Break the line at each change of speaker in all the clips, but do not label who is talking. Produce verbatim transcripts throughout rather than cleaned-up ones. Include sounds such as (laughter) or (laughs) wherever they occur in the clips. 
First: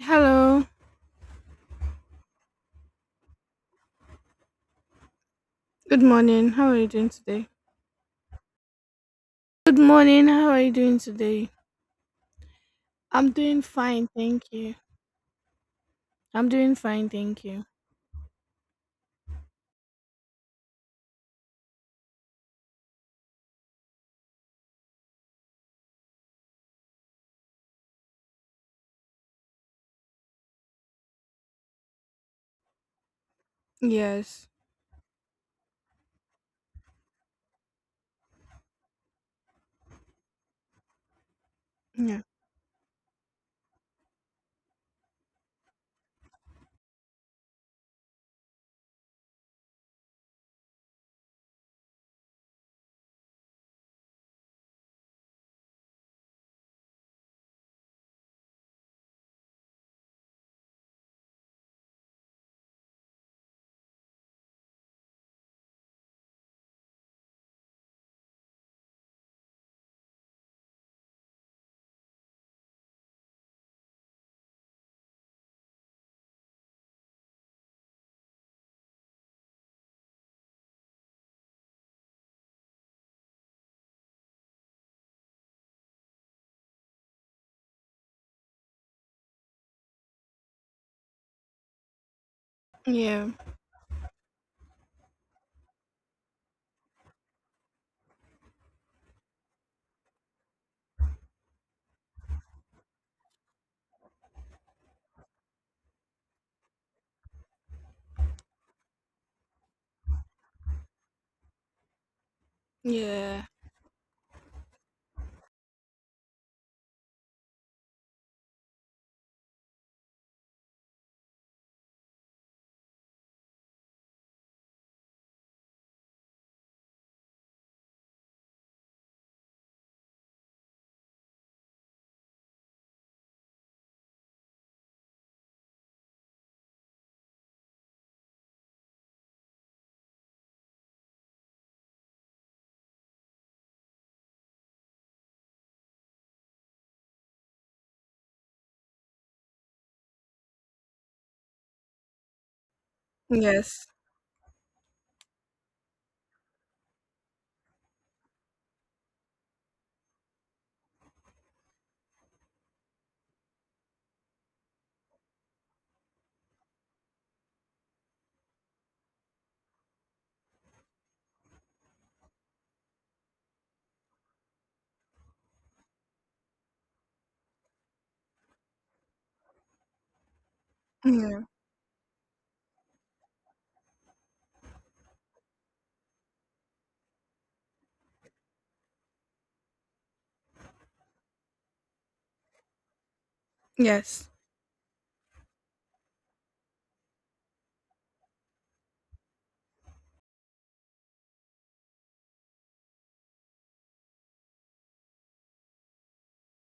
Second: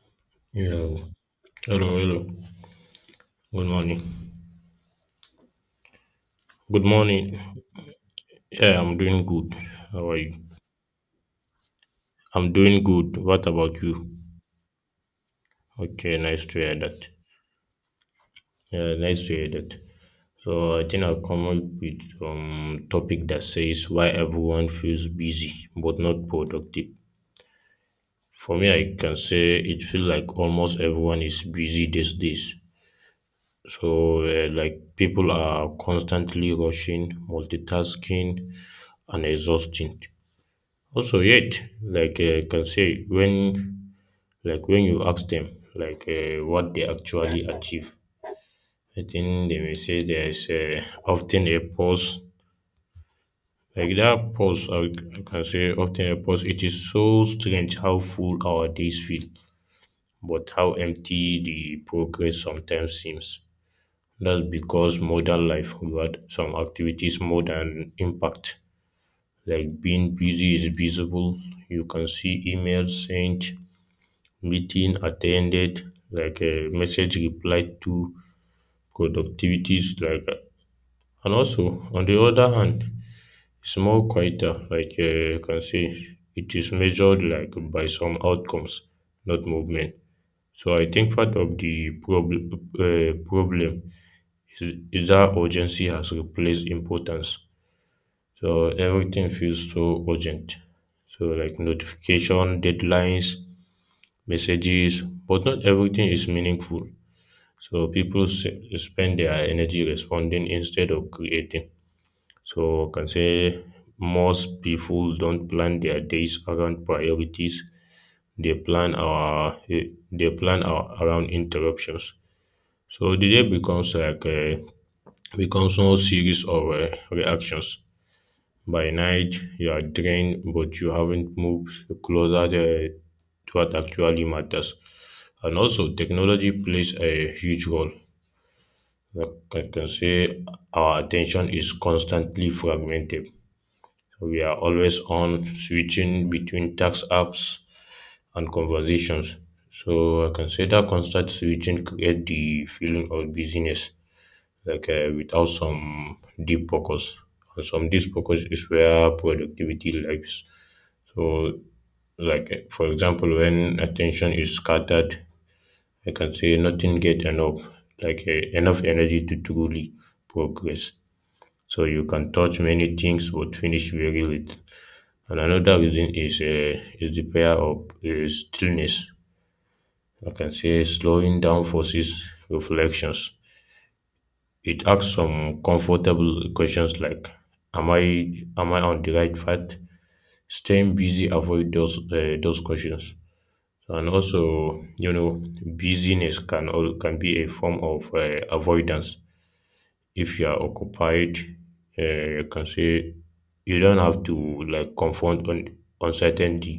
Hello.
Hello. Hello, hello. Good morning.
Good morning. How are
Good
you doing today?
morning. Yeah, I'm doing good.
Good
How are
morning.
you?
How are you doing today?
I'm doing good.
I'm
What
doing
about
fine,
you?
thank you.
Okay, nice
I'm
to
doing
hear
fine,
that.
thank you.
Yeah, nice to hear that. So I think I'll come up with um topic that says why everyone feels busy but not productive. For me, I can say it feels like almost everyone is busy these days. So
Yes.
uh, like people are constantly rushing, multitasking, and exhausting. Also yet, like
Yeah.
uh, can say when like when you ask them like uh, what they actually achieve, I think they may say there's uh, often a pause. Like that pause, I c- I can say often a pause. It is so strange how full our days feel, but how empty the progress sometimes seems. That's because modern life rewards some activities more than impact. Like being busy is visible. You can see emails sent, meeting attended, like a message replied to, productivities like that. And also, on the other hand, it's more quieter, like uh, you can say it is measured like by some outcomes, not movement. So I think part of the problem uh,
Yeah.
problem is, is that urgency has replaced importance. So everything feels so urgent. So like notification, deadlines, messages, but not everything is meaningful. So people s- spend their energy responding instead of creating. So I can say
Yeah.
most people don't plan their days around priorities. They plan our eh, they plan our, around interruptions. So the day becomes like a becomes a series of uh, reactions. By night you are drained, but you haven't moved closer to to what actually matters. And also, technology plays a huge role. Like I can say our attention is constantly fragmented. So we are always on switching between tax apps and conversations. So I can say that constant switching create the feeling of
Yes.
busyness, like uh, without some deep focus. And some deep focus is where productivity lies. So, like uh, for example, when attention is scattered, I can say nothing get enough, like uh, enough energy to truly progress. So you can touch many things but finish very little. And another reason is uh, is the prayer of uh, stillness. I can say
Yeah.
slowing down forces reflections. It asks some comfortable questions like, "Am I am I on the right path?" Staying busy avoid those uh, those questions. And
Yes.
also, you know, busyness can al- can be a form of uh, avoidance. If you are occupied, uh, you can say you don't have to like confront un- uncertainty,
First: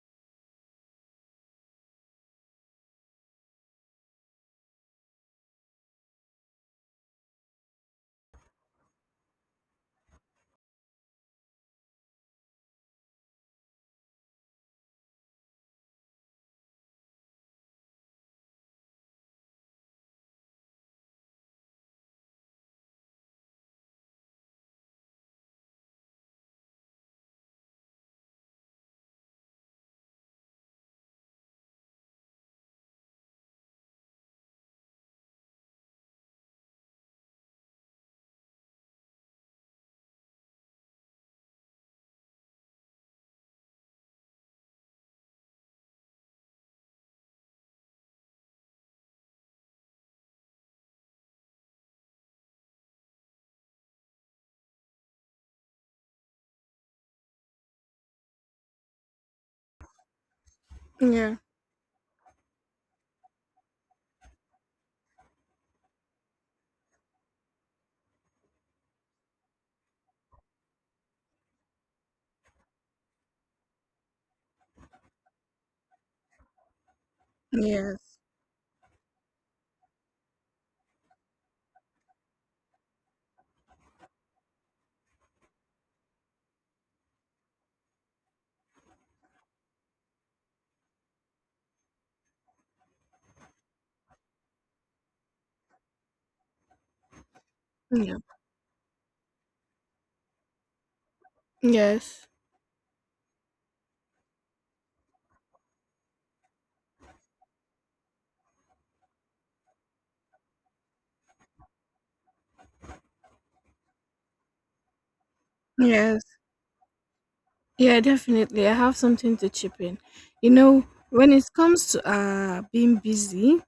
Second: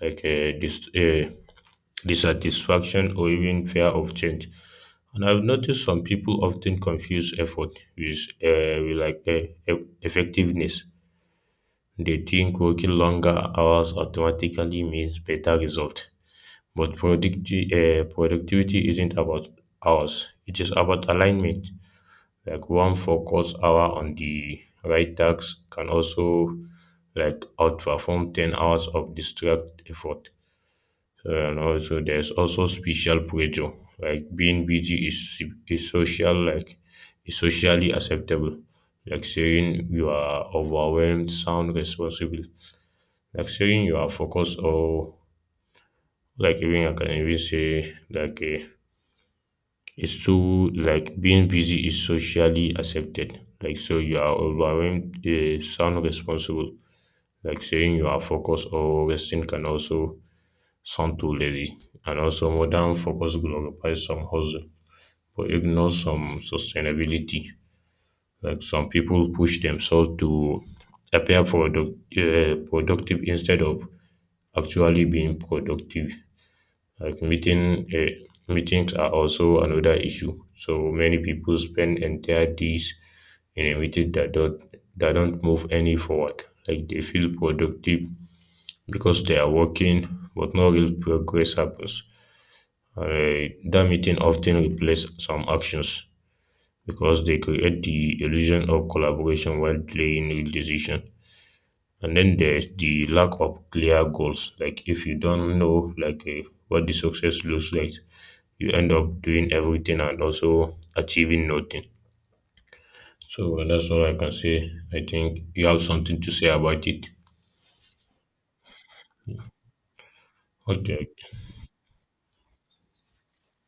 like uh, dis- uh, dissatisfaction, or even fear of change. And I've noticed some people often confuse effort with, uh, with like uh, e- effectiveness. They think working longer hours automatically means better result. But producti- uh, productivity isn't about hours; it is about alignment. Like one focus hour on the right task can also like outperform ten hours of distract effort. And also there's also special pressure. Like being busy is is social like is socially acceptable. Like saying you are overwhelmed sound responsible. Like saying you are focused or like even I can even say like uh, it's too like being busy is socially accepted. Like so you are overwhelmed uh, sound responsible. Like saying you are focused or resting can also sound too
Yeah.
lazy. And also modern focus glorifies some hustle but ignores some sustainability. Like some people push themselves to appear product, uh, productive instead of actually being productive. Like meeting uh,
Yes.
meetings are also another issue. So many people spend entire days in a meeting that don't that don't move any forward. Like they feel productive because they are working, but no real progress happens. Uh, that meeting often replace some actions because they create
Yeah.
the illusion of collaboration while delaying real decision. And
Yes.
then there's the lack of clear goals. Like if you don't know like uh, what the success looks like, you end up doing everything and also achieving nothing. So well, that's all I can say. I think you have something
Yes.
to say about it.
Yeah, definitely, I have something to chip in. You know,
Okay,
when
okay.
it comes to uh being busy,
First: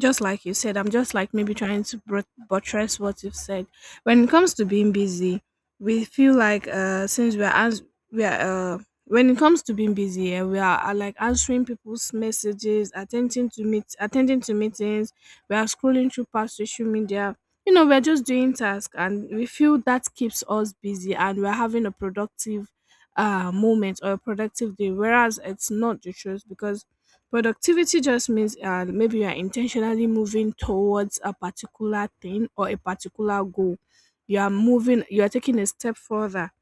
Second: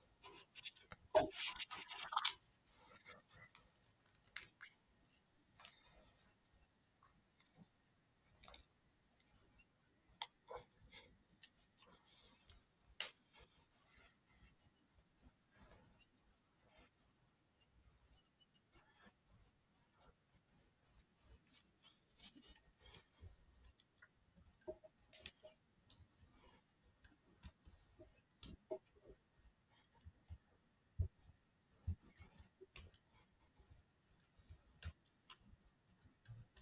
just like you said, I'm just like maybe trying to brut- buttress what you've said. When it comes to being busy, we feel like uh, since we are ans- we are uh, when it comes to being busy, eh, we are, are like answering people's messages, attending to meet attending to meetings. We are scrolling through past social media. You know, we're just doing tasks, and we feel that keeps us busy, and we're having a productive uh moment or a productive day. Whereas it's not the truth because productivity just means uh, maybe you are intentionally moving towards a particular thing or a particular goal. You are moving, you are taking a step further.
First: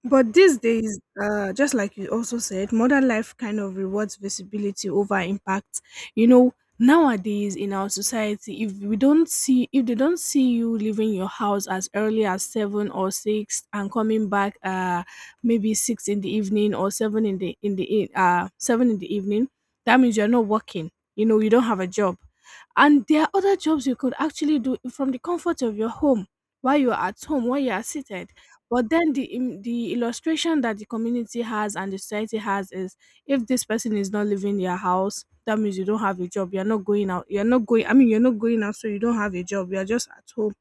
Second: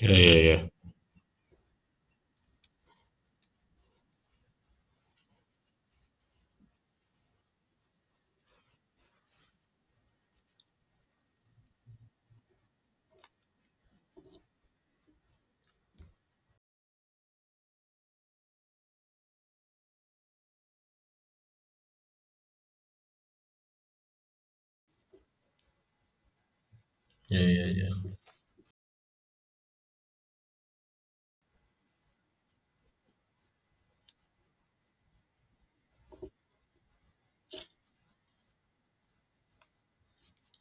Yeah,
But
yeah,
these
yeah.
days, uh, just like you also said, modern life kind of rewards visibility over impact. You know, nowadays in our society, if we don't see, if they don't see you leaving your house as early as seven or six and coming back, uh, maybe six in the evening or seven in the in the e- uh seven in the evening, that means you're not working. You know, you don't have a job, and there are other jobs you could actually do from the comfort of your home while you're at
Yeah,
home, while
yeah,
you are
yeah.
seated. But then the im- the illustration that the community has and the society has is if this person is not leaving your house, that means you don't have a job, you're not going out, you're not going I mean you're not going out, so you don't have a job, you're just at home.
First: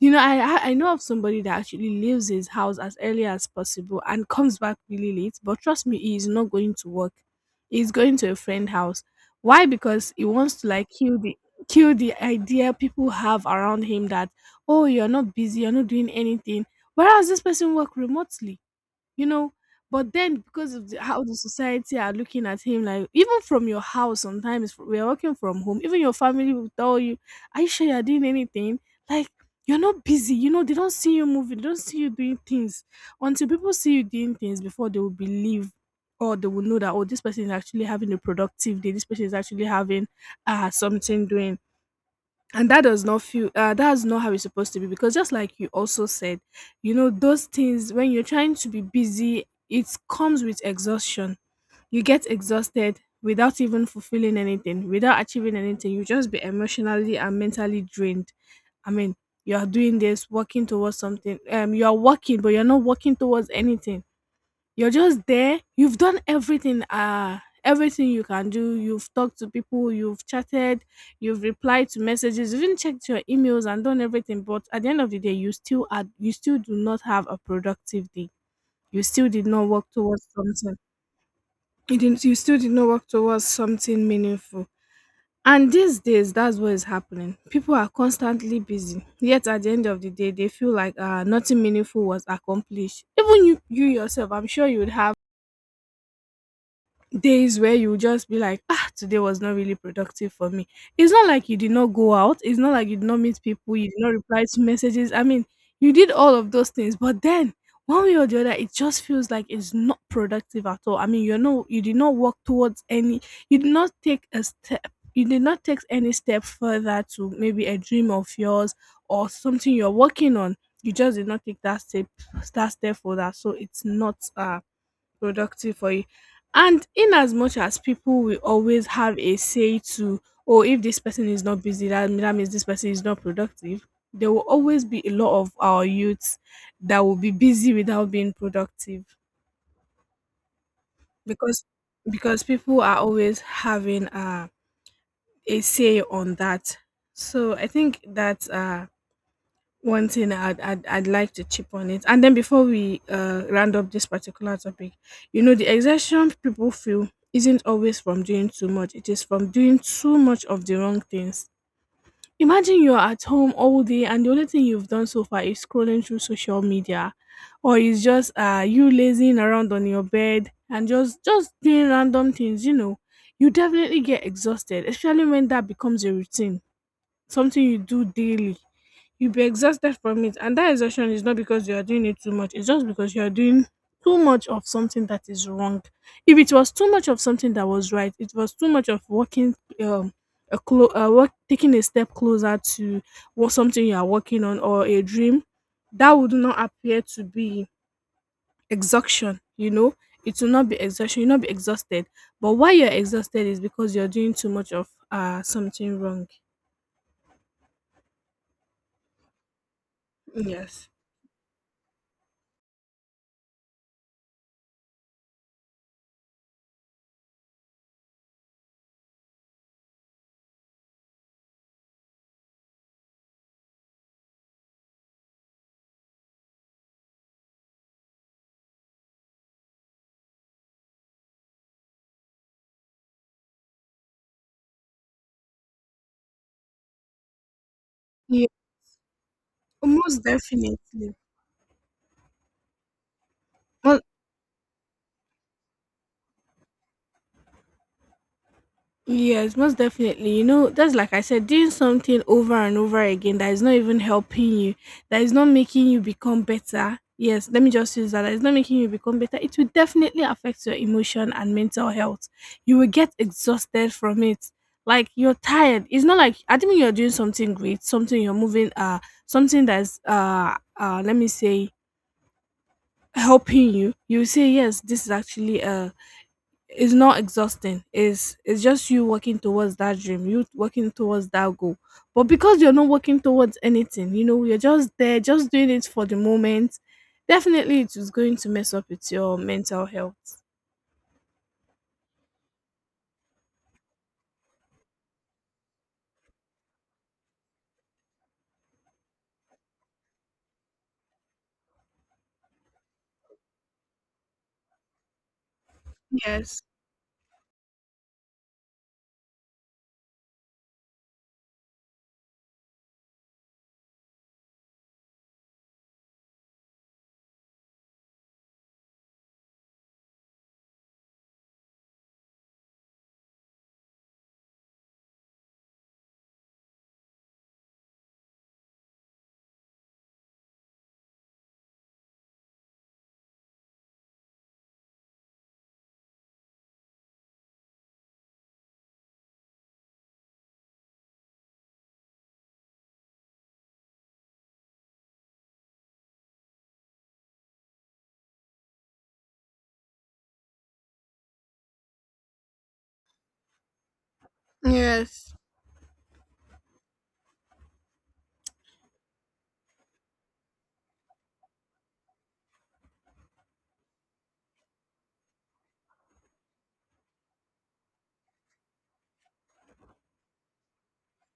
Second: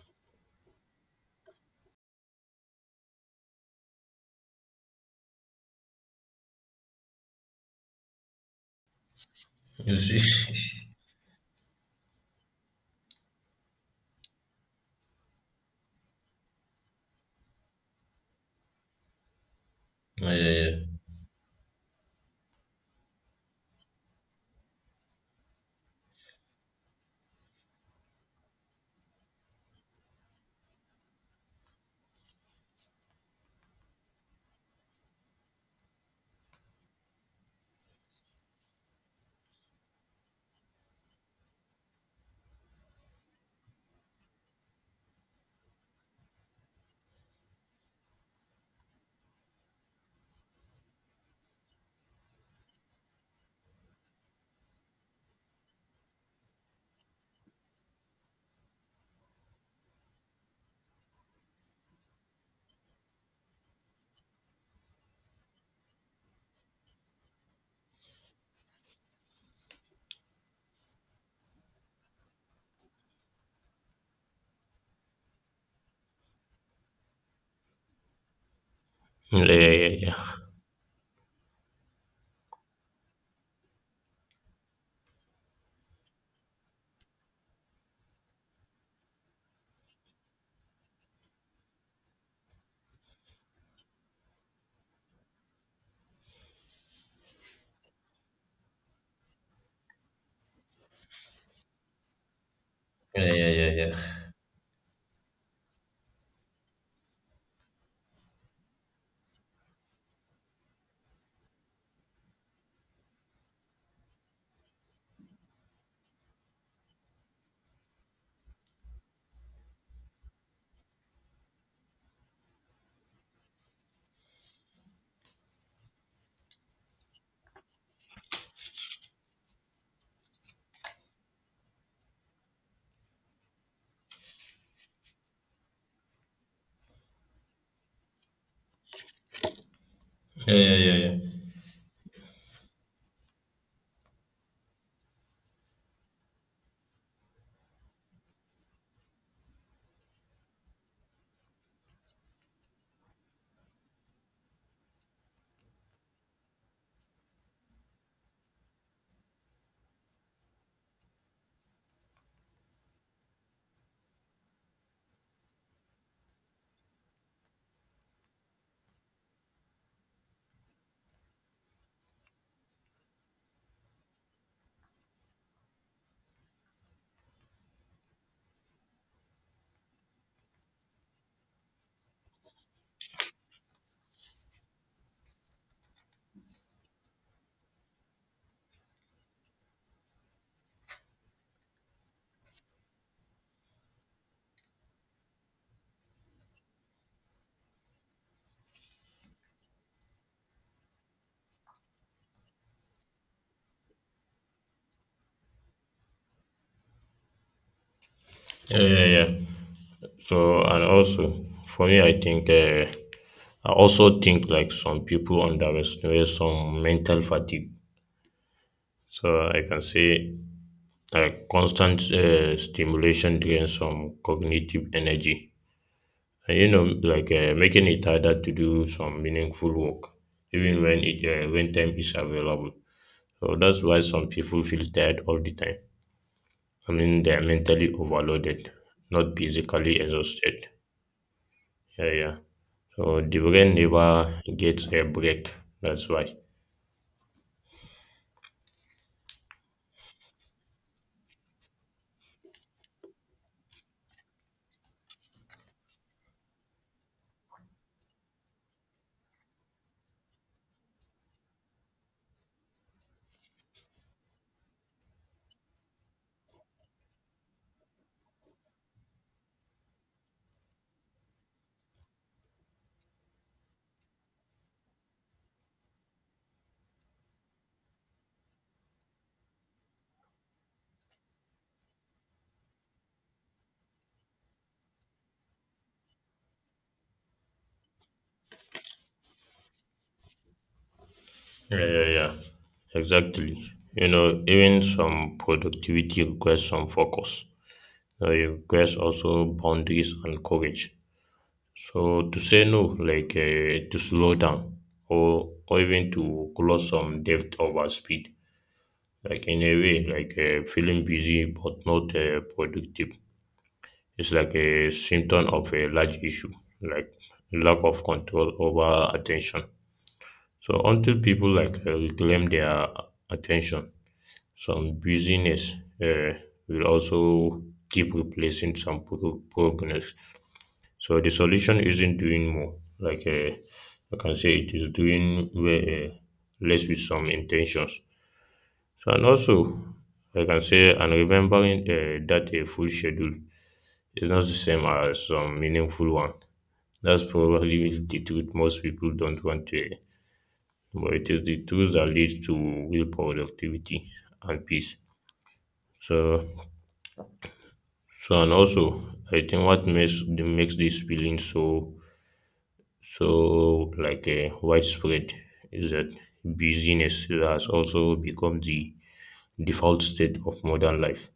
You know, I I know of somebody that actually leaves his house as early as possible and comes back really late. But trust me, he is not going to work. He's going to a friend house. Why?
You
Because he wants to like
see?
kill the kill the idea people have around him that, oh, you're not busy, you're not doing anything. Whereas this person work remotely, you know. But
(laughs) Yeah,
then
yeah,
because
yeah.
of the, how the society are looking at him, like even from your house, sometimes we are working from home, even your family will tell you, are you sure you're doing anything? Like you're not busy, you know, they don't see you moving, they don't see you doing things until people see you doing things before they will believe or they will know that, oh, this person is actually having a productive day, this person is actually having uh something doing. And that does not feel uh, that's not how it's supposed to be, because just like you also said, you know, those things, when you're trying to be busy, it comes with exhaustion. You get exhausted without even fulfilling anything, without achieving anything, you just be emotionally and mentally drained. I mean, you are doing this working towards something, um you are working, but you're not working towards anything, you're just there. You've done everything, uh, everything you can do. You've talked to people, you've chatted, you've replied to messages, even checked your emails and done everything. But at the end of the day, you still are, you still do not have a productive day. You still
Yeah,
did not
yeah,
work
yeah,
towards
yeah.
something. You didn't. You still did not work towards something meaningful. And these days, that's what is happening. People are constantly busy. Yet at the end of the day, they feel like uh, nothing meaningful was accomplished. Even you, you yourself, I'm sure you would have days where you just be like, ah, today was not really productive for me. It's not like you did not go out. It's not like you did not
Yeah,
meet
yeah, yeah,
people. You did not
yeah.
reply to messages. I mean, you did all of those things. But then, one way or the other, it just feels like it's not productive at all. I mean, you know, you did not work towards any, you did not take a step. You did not take any step further to maybe a dream of yours or something you're working on. You just did not take that step, that step for that. So it's not uh productive for you. And in as much as people will always have a say to, oh, if this person is not busy, that, that means this person is not productive. There will always be a lot of our youths that will be busy without being productive
Yeah, yeah, yeah, yeah.
because because people are always having uh, a say on that. So I think that uh, one thing I'd, I'd I'd like to chip on it, and then before we uh, round up this particular topic, you know, the exhaustion people feel isn't always from doing too much; it is from doing too much of the wrong things. Imagine you're at home all day, and the only thing you've done so far is scrolling through social media, or is just uh you lazing around on your bed and just just doing random things. You know, you definitely get exhausted, especially when that becomes a routine, something you do daily, you'll be exhausted from it. And that exhaustion is not because you are doing it too much, it's just because you are doing too much of something that is wrong. If it was too much of something that was right, it was too much of working, um, a clo- uh, work, taking a step closer to what, something you are working on or a dream, that would not appear to be exhaustion, you know. It will not be exhaustion, you'll not be exhausted. But why you're exhausted is because you're doing too much of uh something wrong.
Yeah, yeah, yeah. So, and
Yes.
also, for me, I think, uh, I also think like some people underestimate some mental fatigue. So, I can say like constant uh, stimulation drains some cognitive energy, and you know like uh, making it harder to do some meaningful work even when it uh, when time is available. So that's why some people feel tired all the time. I mean, they're mentally overloaded, not physically
Most
exhausted.
definitely.
Yeah, yeah. So the brain
Well,
never gets a break. That's why.
yes, most definitely. You know, that's like I said, doing something over and over again that is not even helping you, that is not making you become better. Yes, let me just use that. That is not making you become better. It will definitely affect your emotion and mental health. You will get exhausted from it. Like you're tired. It's not like I think you're doing something great, something you're moving, uh, something that's uh, uh, let me say helping you. You will say yes, this is actually uh it's not exhausting, it's it's just you working towards that dream, you working towards that goal, but because you're not working towards anything, you know, you're just there just doing it for the moment, definitely it is going to mess up with your mental health.
Yeah, yeah, yeah, exactly. You know, even some productivity requires some focus, uh, requires also boundaries and courage. So to say no, like uh, to slow down, or or even to
Yes.
close some depth over speed. Like in a way, like uh, feeling busy but not uh, productive. It's like a symptom of a large issue, like lack of control over attention. So until people like uh, reclaim their attention, some busyness uh, will also keep replacing some pro- progress. So the solution isn't doing more. Like uh, I can say, it is doing way, uh, less with some intentions. So and also, I can say, and remembering uh, that a full schedule is not the same as some meaningful one. That's probably (laughs) the truth most people don't want to hear. But it is the truth that leads to real productivity and peace.
Yes.
So, so and also, I think what makes makes this feeling so, so, like a widespread is that busyness has also become the default state of modern life.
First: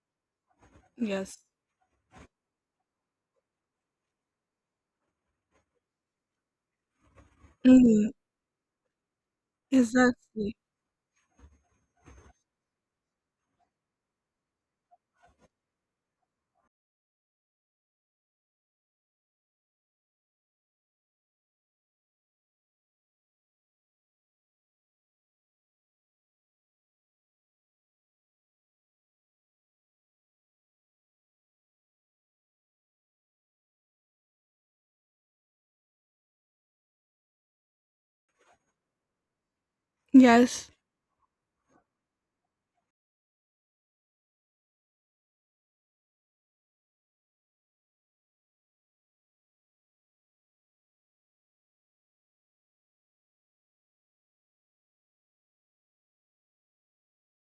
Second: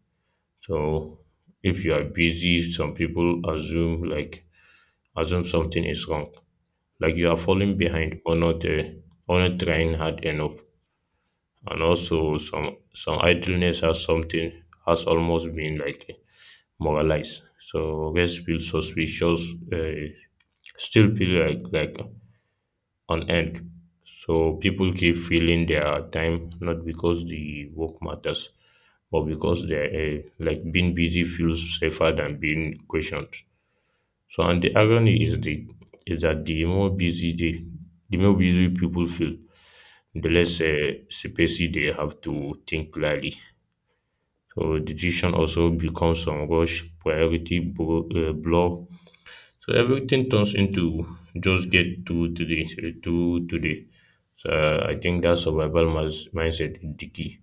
So,
Yes.
if you are busy, some people assume like assume something is wrong, like you are falling
Mm,
behind or not uh, or not trying hard
exactly,
enough. And also, some some idleness has something has almost been like moralized. So, rest feels suspicious. Uh, still feel like like on end. So people keep filling their time not because the work matters, but because they're uh, like being busy feels safer than being questioned. So and the irony is the is that the more busy they, the more busy people feel, the less
yes.
uh, space they have to think clearly. So decision also becomes some rush, priority bro- uh, blur, so everything turns into just get through today, through today. So I think that survival mas- mindset is the key.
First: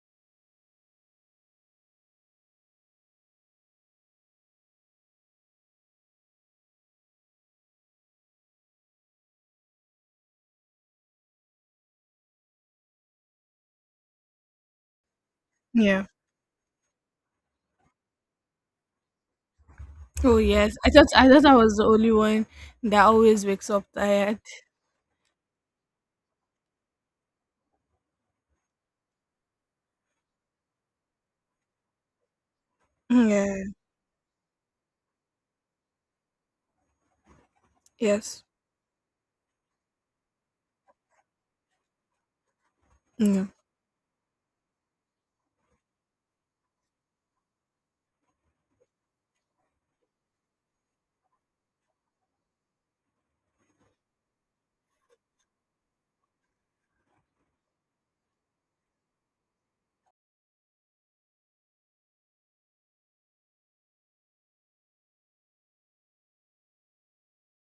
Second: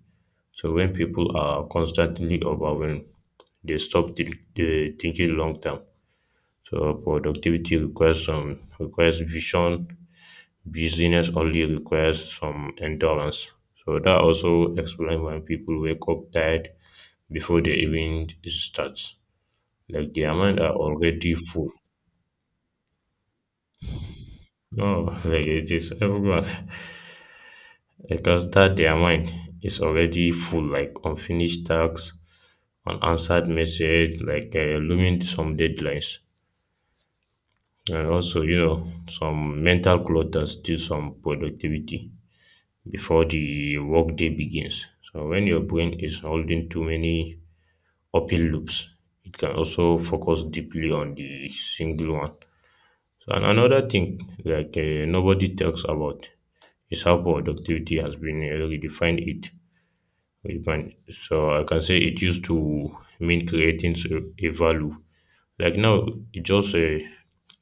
So when people are constantly overwhelmed, they stop th- they thinking long term. So productivity requires some requires vision. Business only requires some endurance. So that also explains why people
Yeah.
wake up tired before the event starts. Like their
Oh
mind
yes,
are
i thought i
already
thought I
full.
was the only one that always wakes up tired.
No, like it is everyone. (laughs) Because that their mind is already full, like unfinished tasks, unanswered
Yeah.
message, like uh, looming some deadlines, and also
Yes.
you know some mental clutter steal some productivity before
Yeah.
the workday begins. So when your brain is holding too many open loops, it can also focus deeply on the single one. So, and another thing like uh, nobody talks about is how productivity has been uh, redefined it. Even, so I can say it used to mean creating s- a value. Like now, it just uh,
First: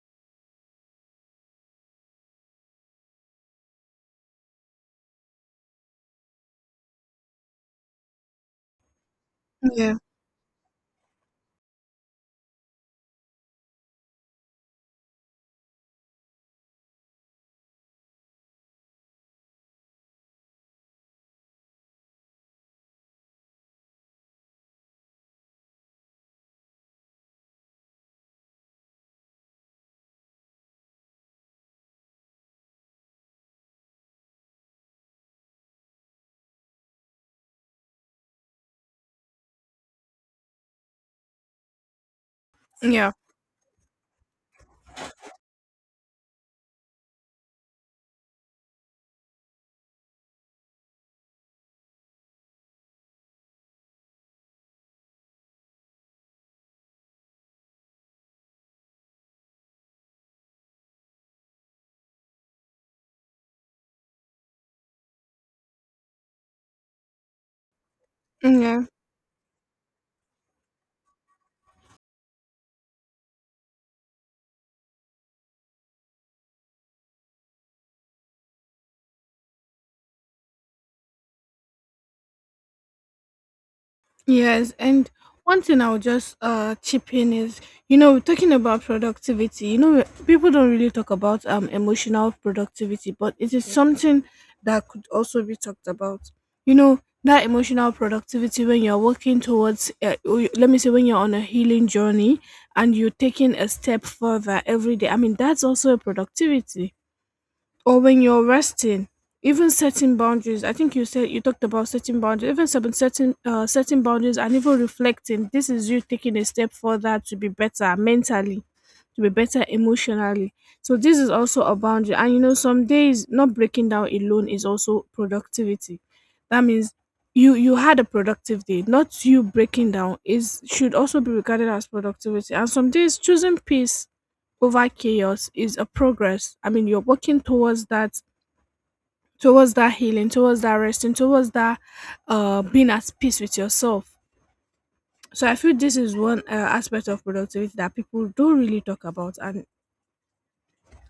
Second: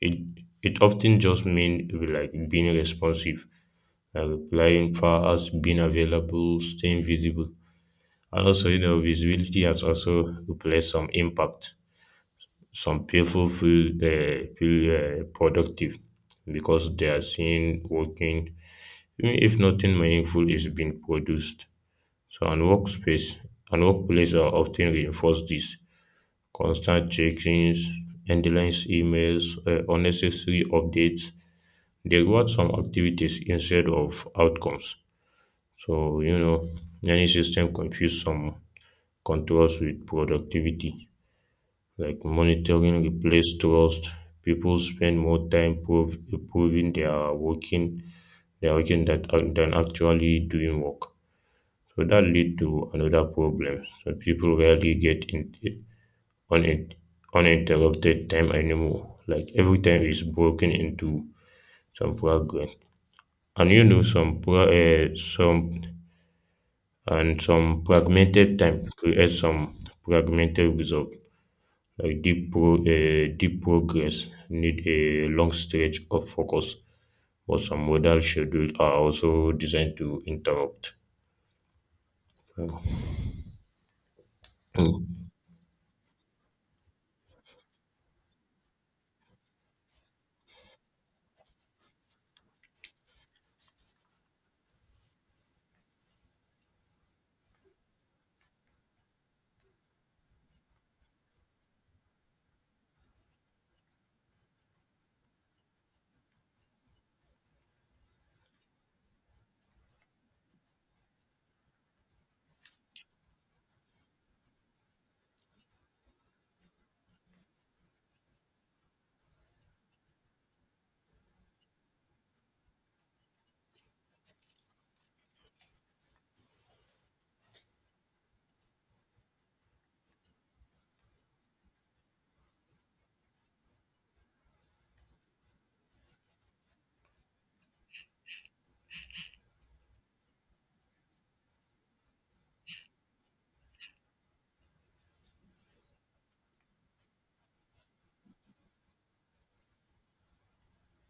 it it often just mean like being responsive, like replying fast, being available, staying visible, and also you know visibility has
Yeah.
also replaced some impact. Some people feel uh, feel uh, productive because they are seen working, even if nothing meaningful is being produced. So and workspace and workplace are often reinforce this. Constant check-ins, endless emails, uh, unnecessary updates. They reward some activities instead of outcomes. So you know, many system confuse some controls with productivity. Like monitoring
Yeah.
replace trust. People spend more time prov- proving they are working, they are working that, than actually doing work. So that lead to another problem. So people rarely get in, unin uninterrupted time anymore. Like every time is broken into some fragment. And you know some pro- uh, some and some fragmented time
Yeah.
creates some fragmented result. Like deep pro, uh, deep progress need a long stretch of focus, but some modal schedules are also designed to interrupt. So,
Yes, and
mm.
one thing I'll just uh chip in is, you know, talking about productivity, you know, people don't really talk about um emotional productivity, but it is something that could also be talked about. You know, that emotional productivity when you're working towards, uh, or you- let me say, when you're on a healing journey and you're taking a step further every day. I mean, that's also a productivity, or when you're resting, even setting boundaries. I think you said you talked about setting boundaries, even sub- setting uh, setting boundaries and even reflecting. This is you taking a step further to be better mentally, to be better emotionally. So this is also a boundary. And you know, some days not breaking down alone is also productivity. That means you, you had a productive day, not you breaking down, is should also be regarded as productivity. And some days choosing peace over chaos is a progress. I mean, you're working towards that, towards that healing, towards that resting, towards that uh, being at peace with yourself. So I feel this is one uh, aspect of productivity that people don't really talk about, and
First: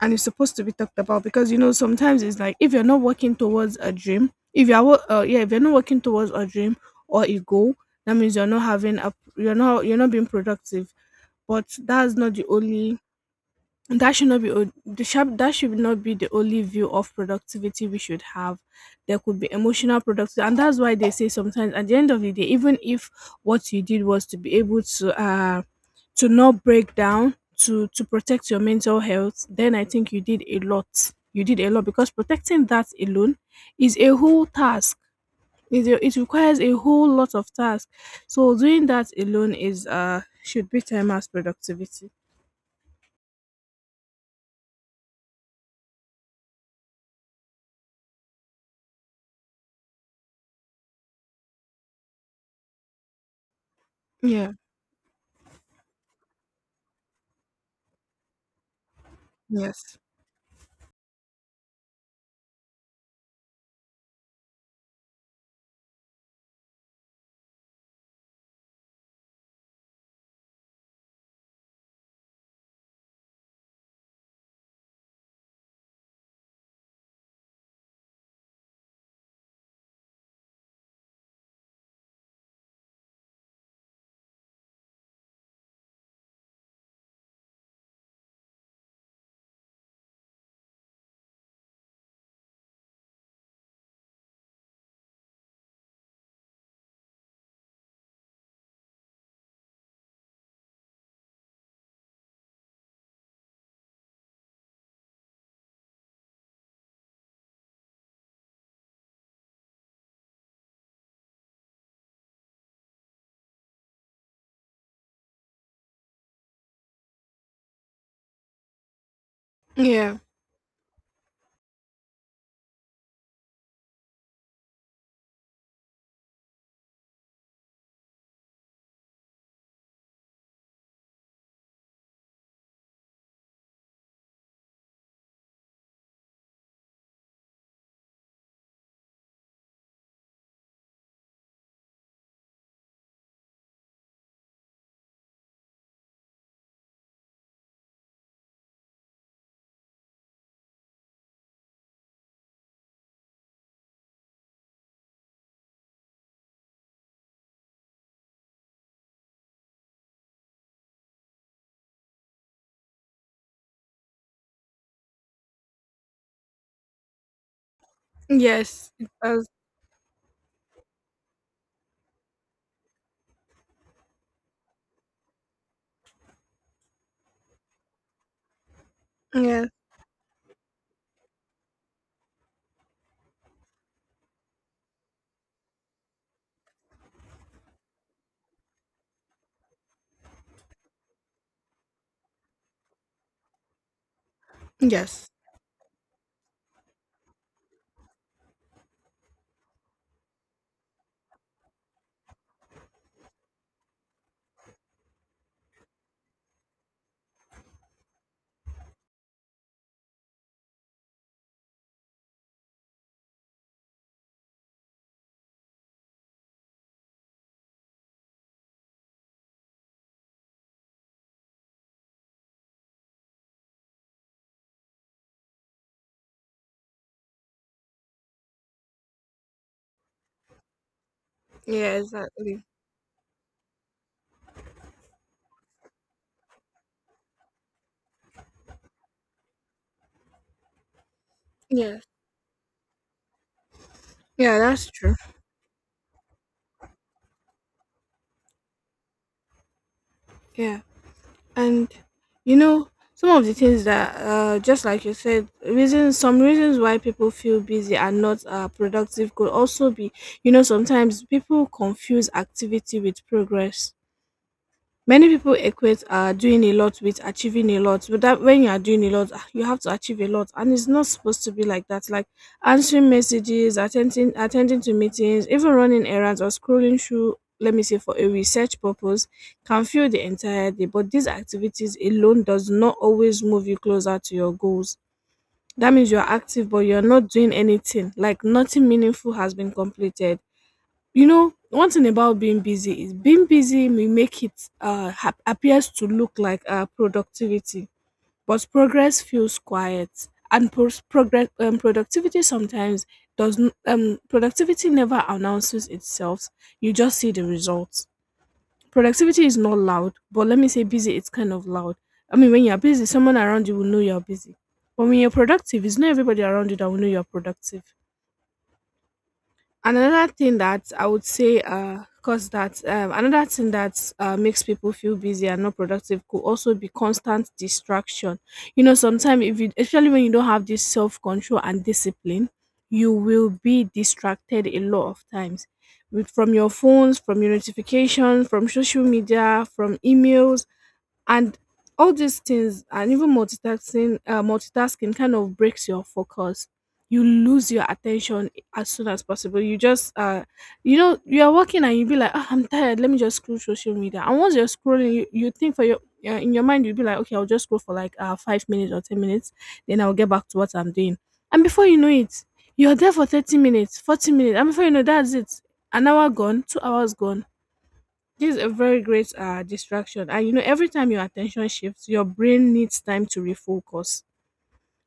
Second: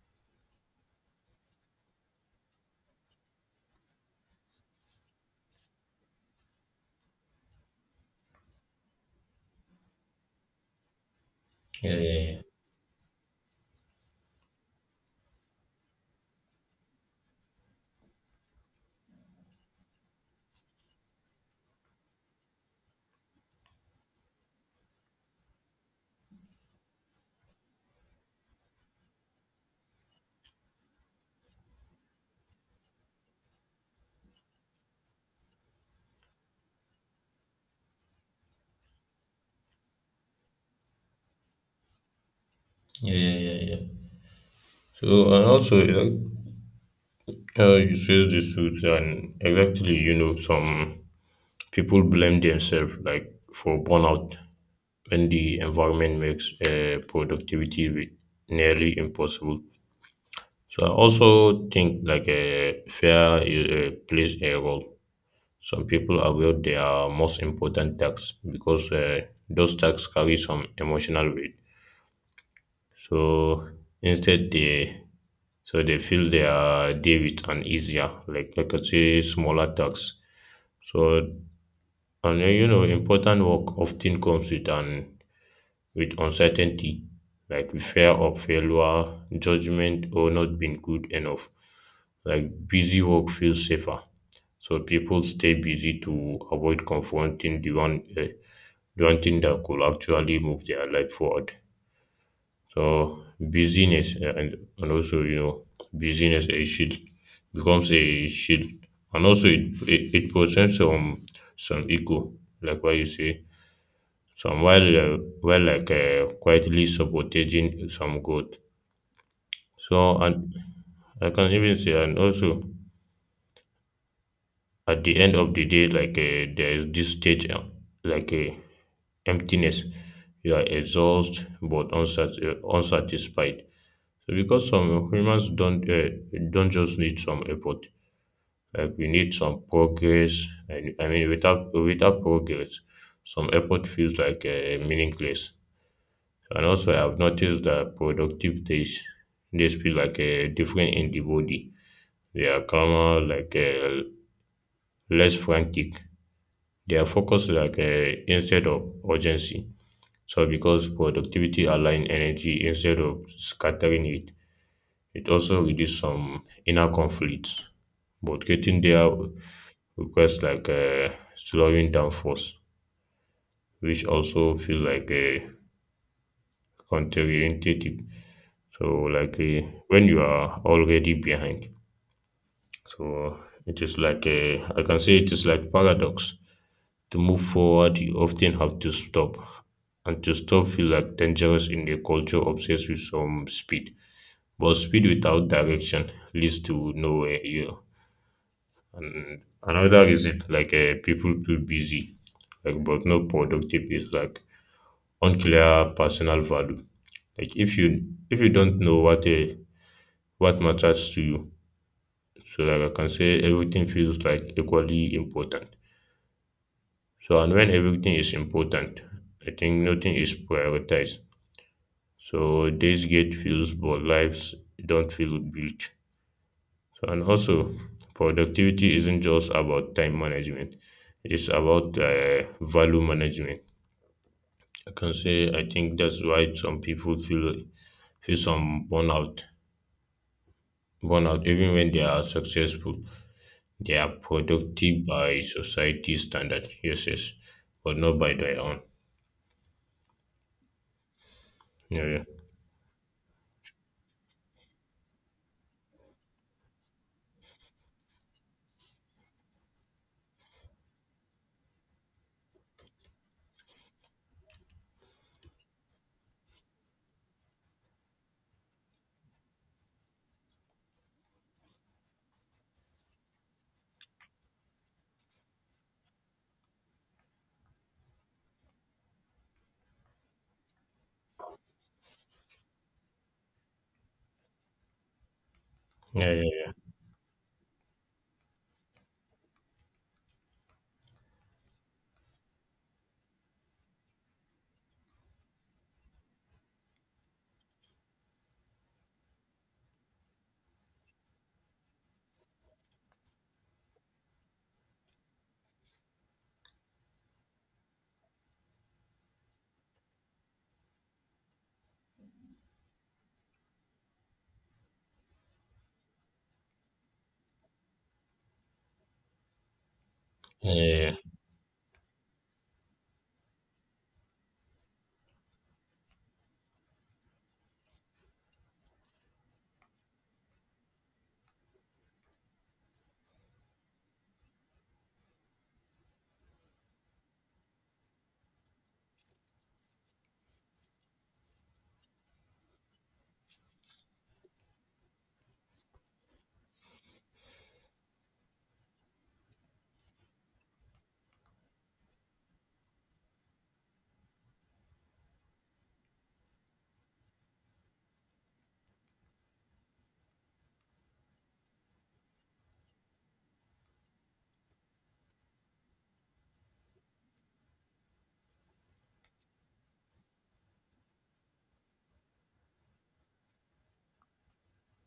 and it's supposed to be talked about, because you know sometimes it's like if you're not working towards a dream, if you're wo- uh, yeah, if you're not working towards a dream or a goal, that means you're not having a you're not, you're not being productive. But
Yeah, yeah,
that's not
yeah,
the only that should not be o- the sharp that should not be the only view of productivity we should have. There could be emotional productivity, and that's why they say sometimes at the end of the day, even if what you did was to be able to uh to not break down, to to protect your mental health, then I think you did a lot. You did a lot, because protecting that alone is a whole task. It, it requires a whole lot of tasks. So doing that alone is uh should be termed as productivity.
yeah, yeah, yeah, yeah. So, and also, like, uh, you says the truth, and exactly, you know, some people blame themselves like for burnout
Yeah.
when the environment makes uh, productivity re- nearly impossible.
Yes.
So I also think like a fair uh, plays a role. Some people avoid their most important tasks because uh, those tasks carry some emotional weight. So instead they so they fill their day with an easier, like like I say, smaller tasks. So and then, you know, important work often comes with an, with uncertainty, like fear of failure, judgment, or not being good enough. Like busy work feels safer, so people stay busy to avoid confronting the one uh, the one thing that could actually move their life forward. So busyness uh, and and also you know busyness a shield becomes a shield, and also it it, it presents some some echo like what you say. Some while uh, while like uh, quietly supporting some growth.
Yeah.
So and I can even say and also at the end of the day like uh, there is this stage uh, like uh, emptiness. You are exhausted but unsat- uh, unsatisfied. So because some humans don't uh, don't just need some effort. Like we need some progress. And I mean, without without progress, some effort feels like uh, meaningless. And also, I have noticed that productive days days feel like uh, different in the body. They are calmer, like uh, less frantic. They are focused like uh, instead of urgency. So because productivity align energy instead of scattering it, it also reduces some inner conflicts. But getting
Yes, it
there
does.
requires like uh, slowing down first, which also feels like a counterintuitive. So like uh,
Yeah.
when you are already behind, so it is like a, I can say it is like paradox. To move forward, you often have to stop, and to stop feel like dangerous in a culture obsessed with some speed. But speed
Yes.
without direction leads to nowhere. You know. And another reason, like uh, people too busy like but not productive is like unclear personal value. Like if you if you don't know what a what matters to you, so like I can say everything feels like equally important. So and when everything is important, I think nothing is prioritized. So days get feels but lives don't feel built. So and also productivity isn't just about time management. It's
Yeah,
about uh,
exactly.
value management. I can say I think that's why some people feel feel some burnout burnout even when they
Yes.
are successful. They are
Yeah, that's
productive
true.
by society standard, yes, yes, but not by their own.
Yeah. And
Yeah, yeah,
you know, some of the things that uh just like you said, reasons, some reasons why people feel busy and not uh productive could also be, you know, sometimes people confuse activity with progress. Many people equate uh, doing a lot with achieving a lot, but that when you are doing a lot, ah, you have to achieve a lot, and it's not supposed to be like that. Like answering messages, attending attending to meetings, even running errands or scrolling through. Let me say, for a research purpose, can fill the entire day. But these activities alone does not always move you closer to your goals. That means you are
yeah,
active, but you are not doing anything. Like nothing meaningful has been completed. You know, one thing about being busy is being busy may make it uh hap appears to look like uh productivity, but progress feels quiet and pros- progress um, productivity sometimes does n- um productivity never announces itself. You just see the results. Productivity is not loud, but let me say busy, it's kind of loud. I mean, when you're busy, someone around you will know you're busy, but when you're productive, it's not everybody around you that will know you're productive. Another thing
yeah, yeah,
that
yeah,
I would
yeah.
say uh cause that um, another thing that uh, makes people feel busy and not productive could also be constant distraction. You know, sometimes if you, especially when you don't have this self-control and discipline, you will be distracted a lot of times with, from your phones, from your notifications, from social media, from emails, and all these things. And even multitasking, uh, multitasking kind of breaks your focus. You lose your attention. As soon as possible, you just uh you know, you are working and you be like, oh, I'm tired, let me just scroll social media. And once you're scrolling, you, you think for your uh, in your mind, you'll be like, okay, I'll just scroll for like uh five minutes or ten minutes, then I'll get back to what I'm doing. And before you know it, you're there for thirty minutes, forty minutes, and before you know, that's it, an hour gone, two hours gone. This is a very great uh, distraction. And you know, every time your attention shifts, your brain needs time to refocus.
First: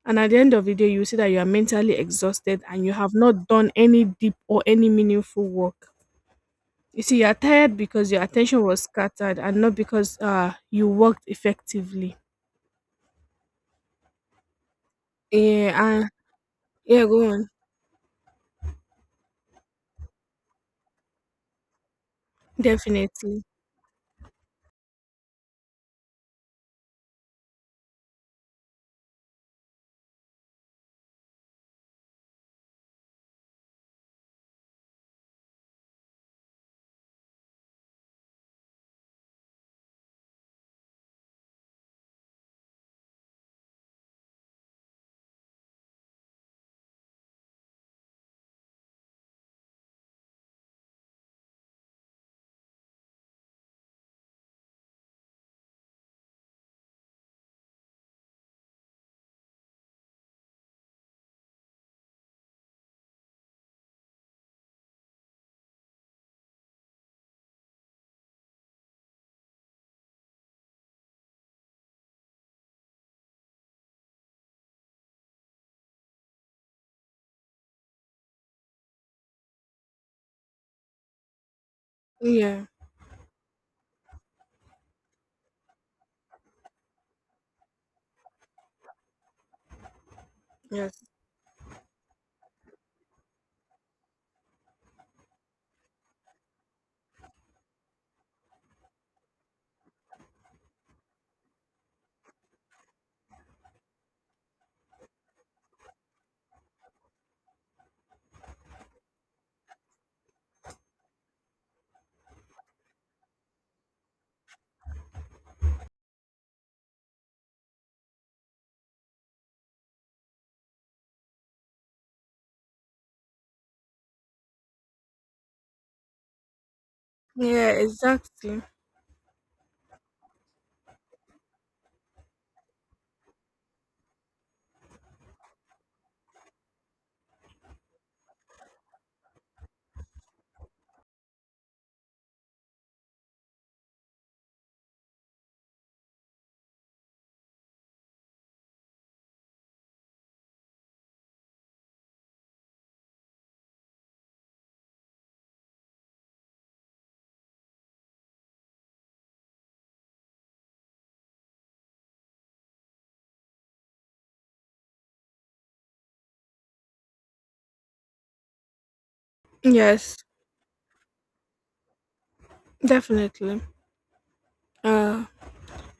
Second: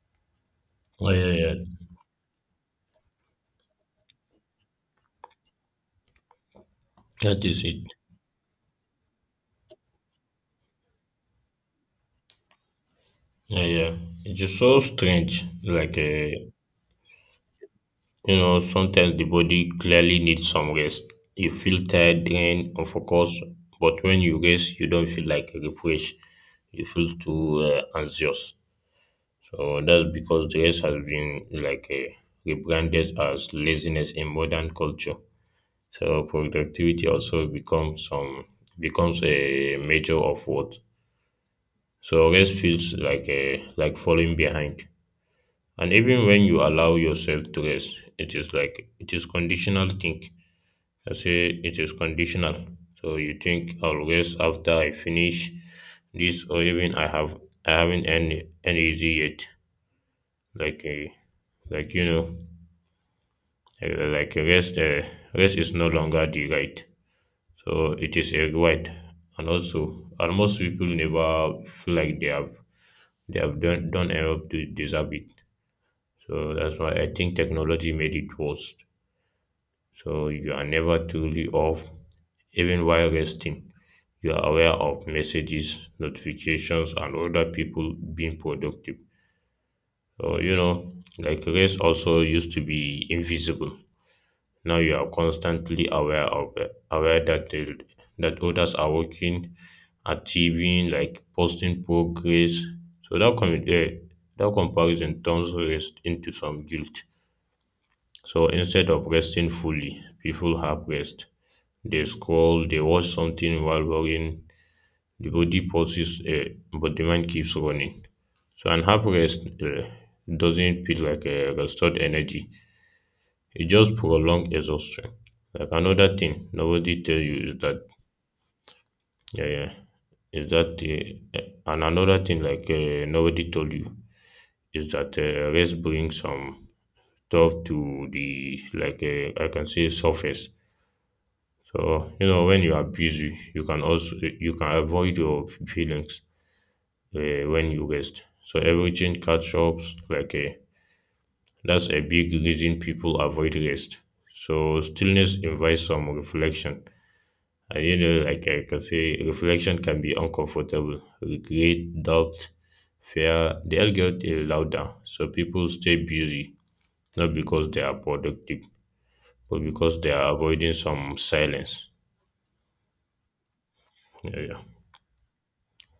And at the end of the day, you
Oh,
see that
yeah.
you are
Yeah.
mentally exhausted and you have not done any deep or any meaningful work. You see, you are
That is
tired
it.
because your attention was scattered and not because uh, you worked effectively.
Yeah, yeah. It's just so strange. Like,
Yeah. Uh,
uh,
yeah, go on.
you know, sometimes the body clearly needs some rest. You feel tired, drained, unfocused,
Definitely.
but when you rest, you don't feel like refreshed. You feel too uh, anxious. So that's because rest has been like uh, rebranded as laziness in modern culture. So productivity also becomes some becomes a measure of worth. So rest feels like a like falling behind. And even when you allow yourself to rest, it is like it is conditional think. I say it is conditional. So you think I'll rest after I finish this or even I have I haven't any energy yet. Like a, like you know, uh, like rest uh, rest is no longer the right, so it is a right. And also almost people never feel like they have they have done, done enough to deserve it. So that's why I think technology made it worse. So you are never truly off,
Yeah,
even while resting. You are aware of messages, notifications, and other people being productive, so you know,
yes.
like rest also used to be invisible. Now you are constantly aware of aware that the, that others are working, achieving, like posting progress. So that com- eh, that comparison turns rest into some guilt. So instead of resting fully, people have rest. They scroll, they watch something while worrying. The body pauses, eh, but the mind keeps running. So an half rest eh, doesn't feel like a restored energy. It just prolong exhaustion. Like another thing nobody tell you is
Yeah,
that,
exactly.
yeah, yeah is that uh, and another thing like uh, nobody told you is that uh, rest brings some stuff to the like uh, I can say surface. So you know when you are busy, you can also you can avoid your feelings uh, when you rest. So everything catch up. Like uh, that's a big reason people avoid rest. So stillness invites some reflection. And you know, like I can say, reflection can be uncomfortable. Regret, doubt, fear, they all get uh, louder. So people stay busy, not because they are productive, but because they
Yes,
are avoiding some silence.
definitely.
Yeah, yeah.
Uh,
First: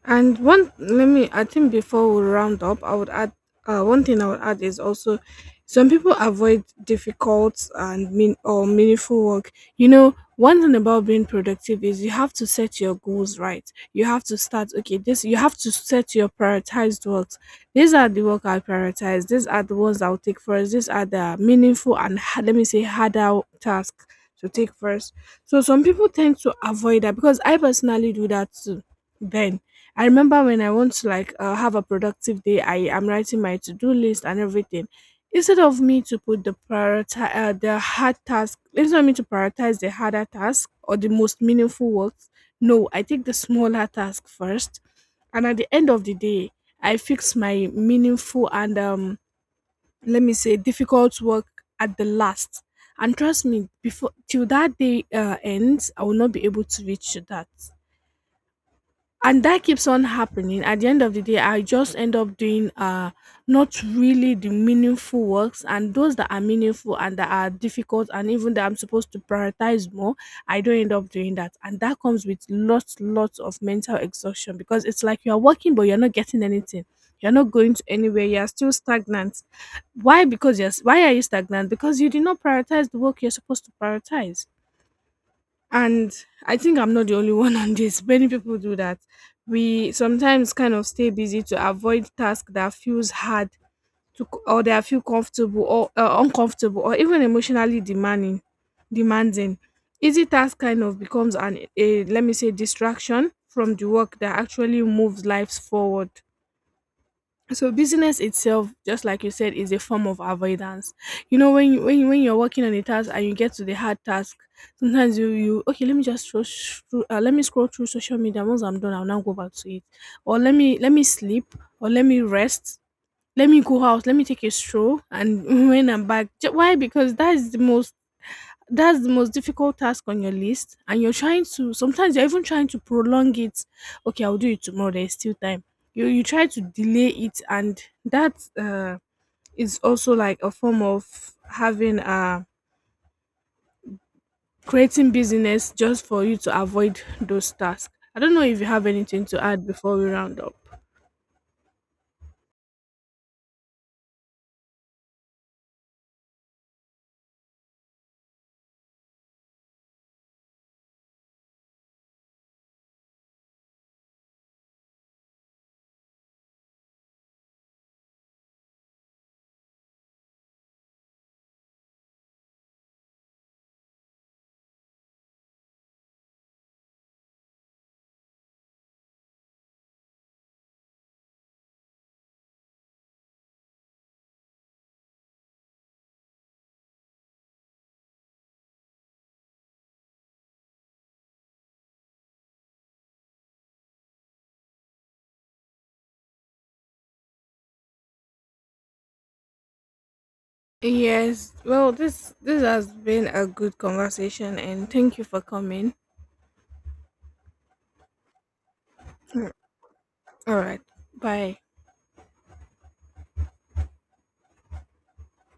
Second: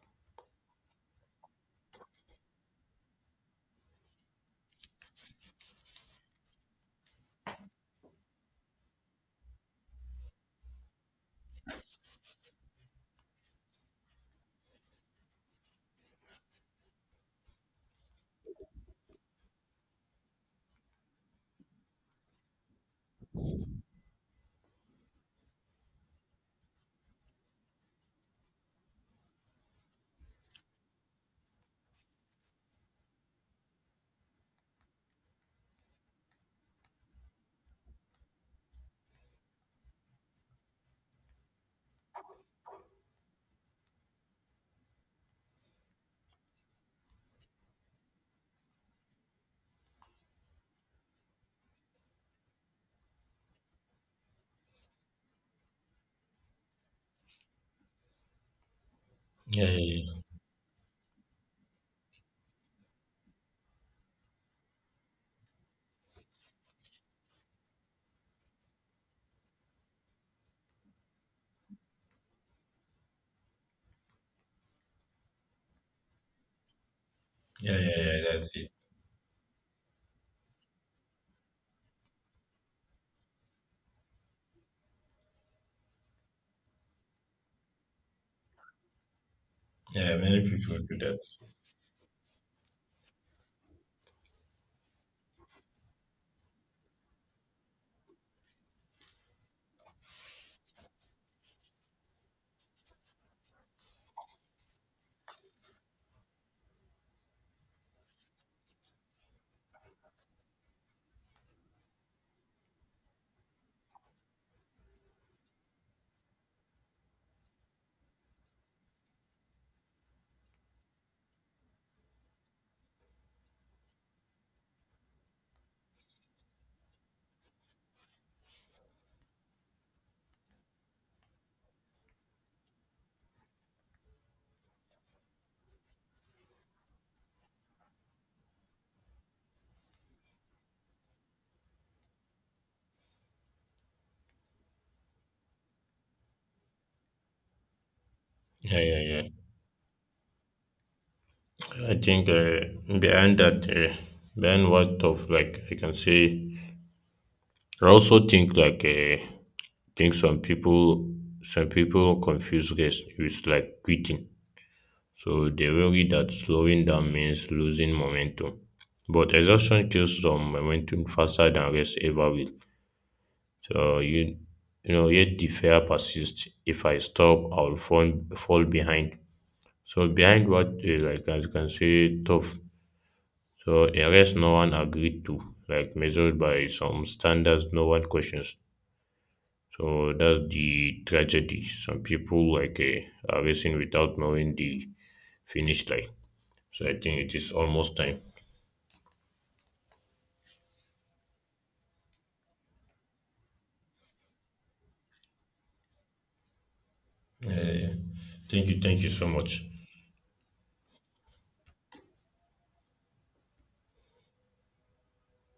And one, let me, I think before we round up, I would add uh, one thing I would add is also some people avoid difficult and mean or meaningful work. You know, one thing about being productive is you have to set your goals right. You have to start, okay, this, you have to set your prioritized works. These are the work I prioritize. These are the ones I'll take first. These are the meaningful and, ha- let me say, harder tasks to take first. So some people tend to avoid that, because I personally do that too. Then I remember when I want to like uh, have a productive day, I am writing my to-do list and everything. Instead of me to put the prioritize uh, the hard task, instead of me to prioritize the harder task or the most meaningful works, no, I take the smaller task first, and at the end of the day, I fix my meaningful and um, let me say difficult work at the last. And trust me, before till that day uh, ends, I will not be able to reach to that. And that
Yeah,
keeps on
yeah, yeah,
happening. At the end of the day, I just end up doing uh not really the meaningful works, and those that are meaningful and that are difficult and even that I'm supposed to prioritize more, I don't end up doing that. And that comes with lots lots of mental exhaustion, because it's like you're working but you're not getting anything, you're not going
yeah,
to
yeah, yeah,
anywhere, you're
that's it.
still stagnant. Why? Because, yes, why are you stagnant? Because you did not prioritize the work you're supposed to prioritize. And I think I'm not the only one (laughs) on this. Many people do that. We
Yeah, many
sometimes kind
people
of
do
stay
that.
busy to avoid tasks that feels hard to, or that feel comfortable or uh, uncomfortable or even emotionally demanding demanding Easy task kind of becomes an a let me say distraction from the work that actually moves lives forward. So business itself, just like you said, is a form of avoidance. You know, when you when, you, when you're working on a task and you get to the hard task, sometimes you you okay let me just throw through, uh, let me scroll through social media, once I'm done I'll now go back to it, or let me let me sleep, or let me rest, let me go out, let me take a stroll, and (laughs) when I'm back. Ju- why? Because that's the most, that's the most difficult task on your list, and you're trying to, sometimes you're even trying to prolong it. Okay, I'll do it tomorrow, there's still time. You you try to delay it. And that uh is also like a form of having uh creating business just for you to avoid those tasks. I don't know if you
Yeah,
have
yeah,
anything
yeah.
to add before we round up.
I think uh, behind that, uh, behind what of like I can say, I also think like uh, think some people, some people confuse rest with like quitting. So they worry that slowing down means losing momentum. But exhaustion kills some momentum faster than rest ever will. So you you know yet the fear persists. If I stop I'll fall fall behind. So behind what uh, like as you can see tough. So a rest no one agreed to, like measured by some standards no one questions. So that's the tragedy. Some people like uh, are racing without knowing the finish line. So I think it is almost time.
Yes, well, this this has been a good conversation, and thank you for coming.
Yeah, yeah, yeah. Thank you, thank you so
Mm.
much.
All right, bye.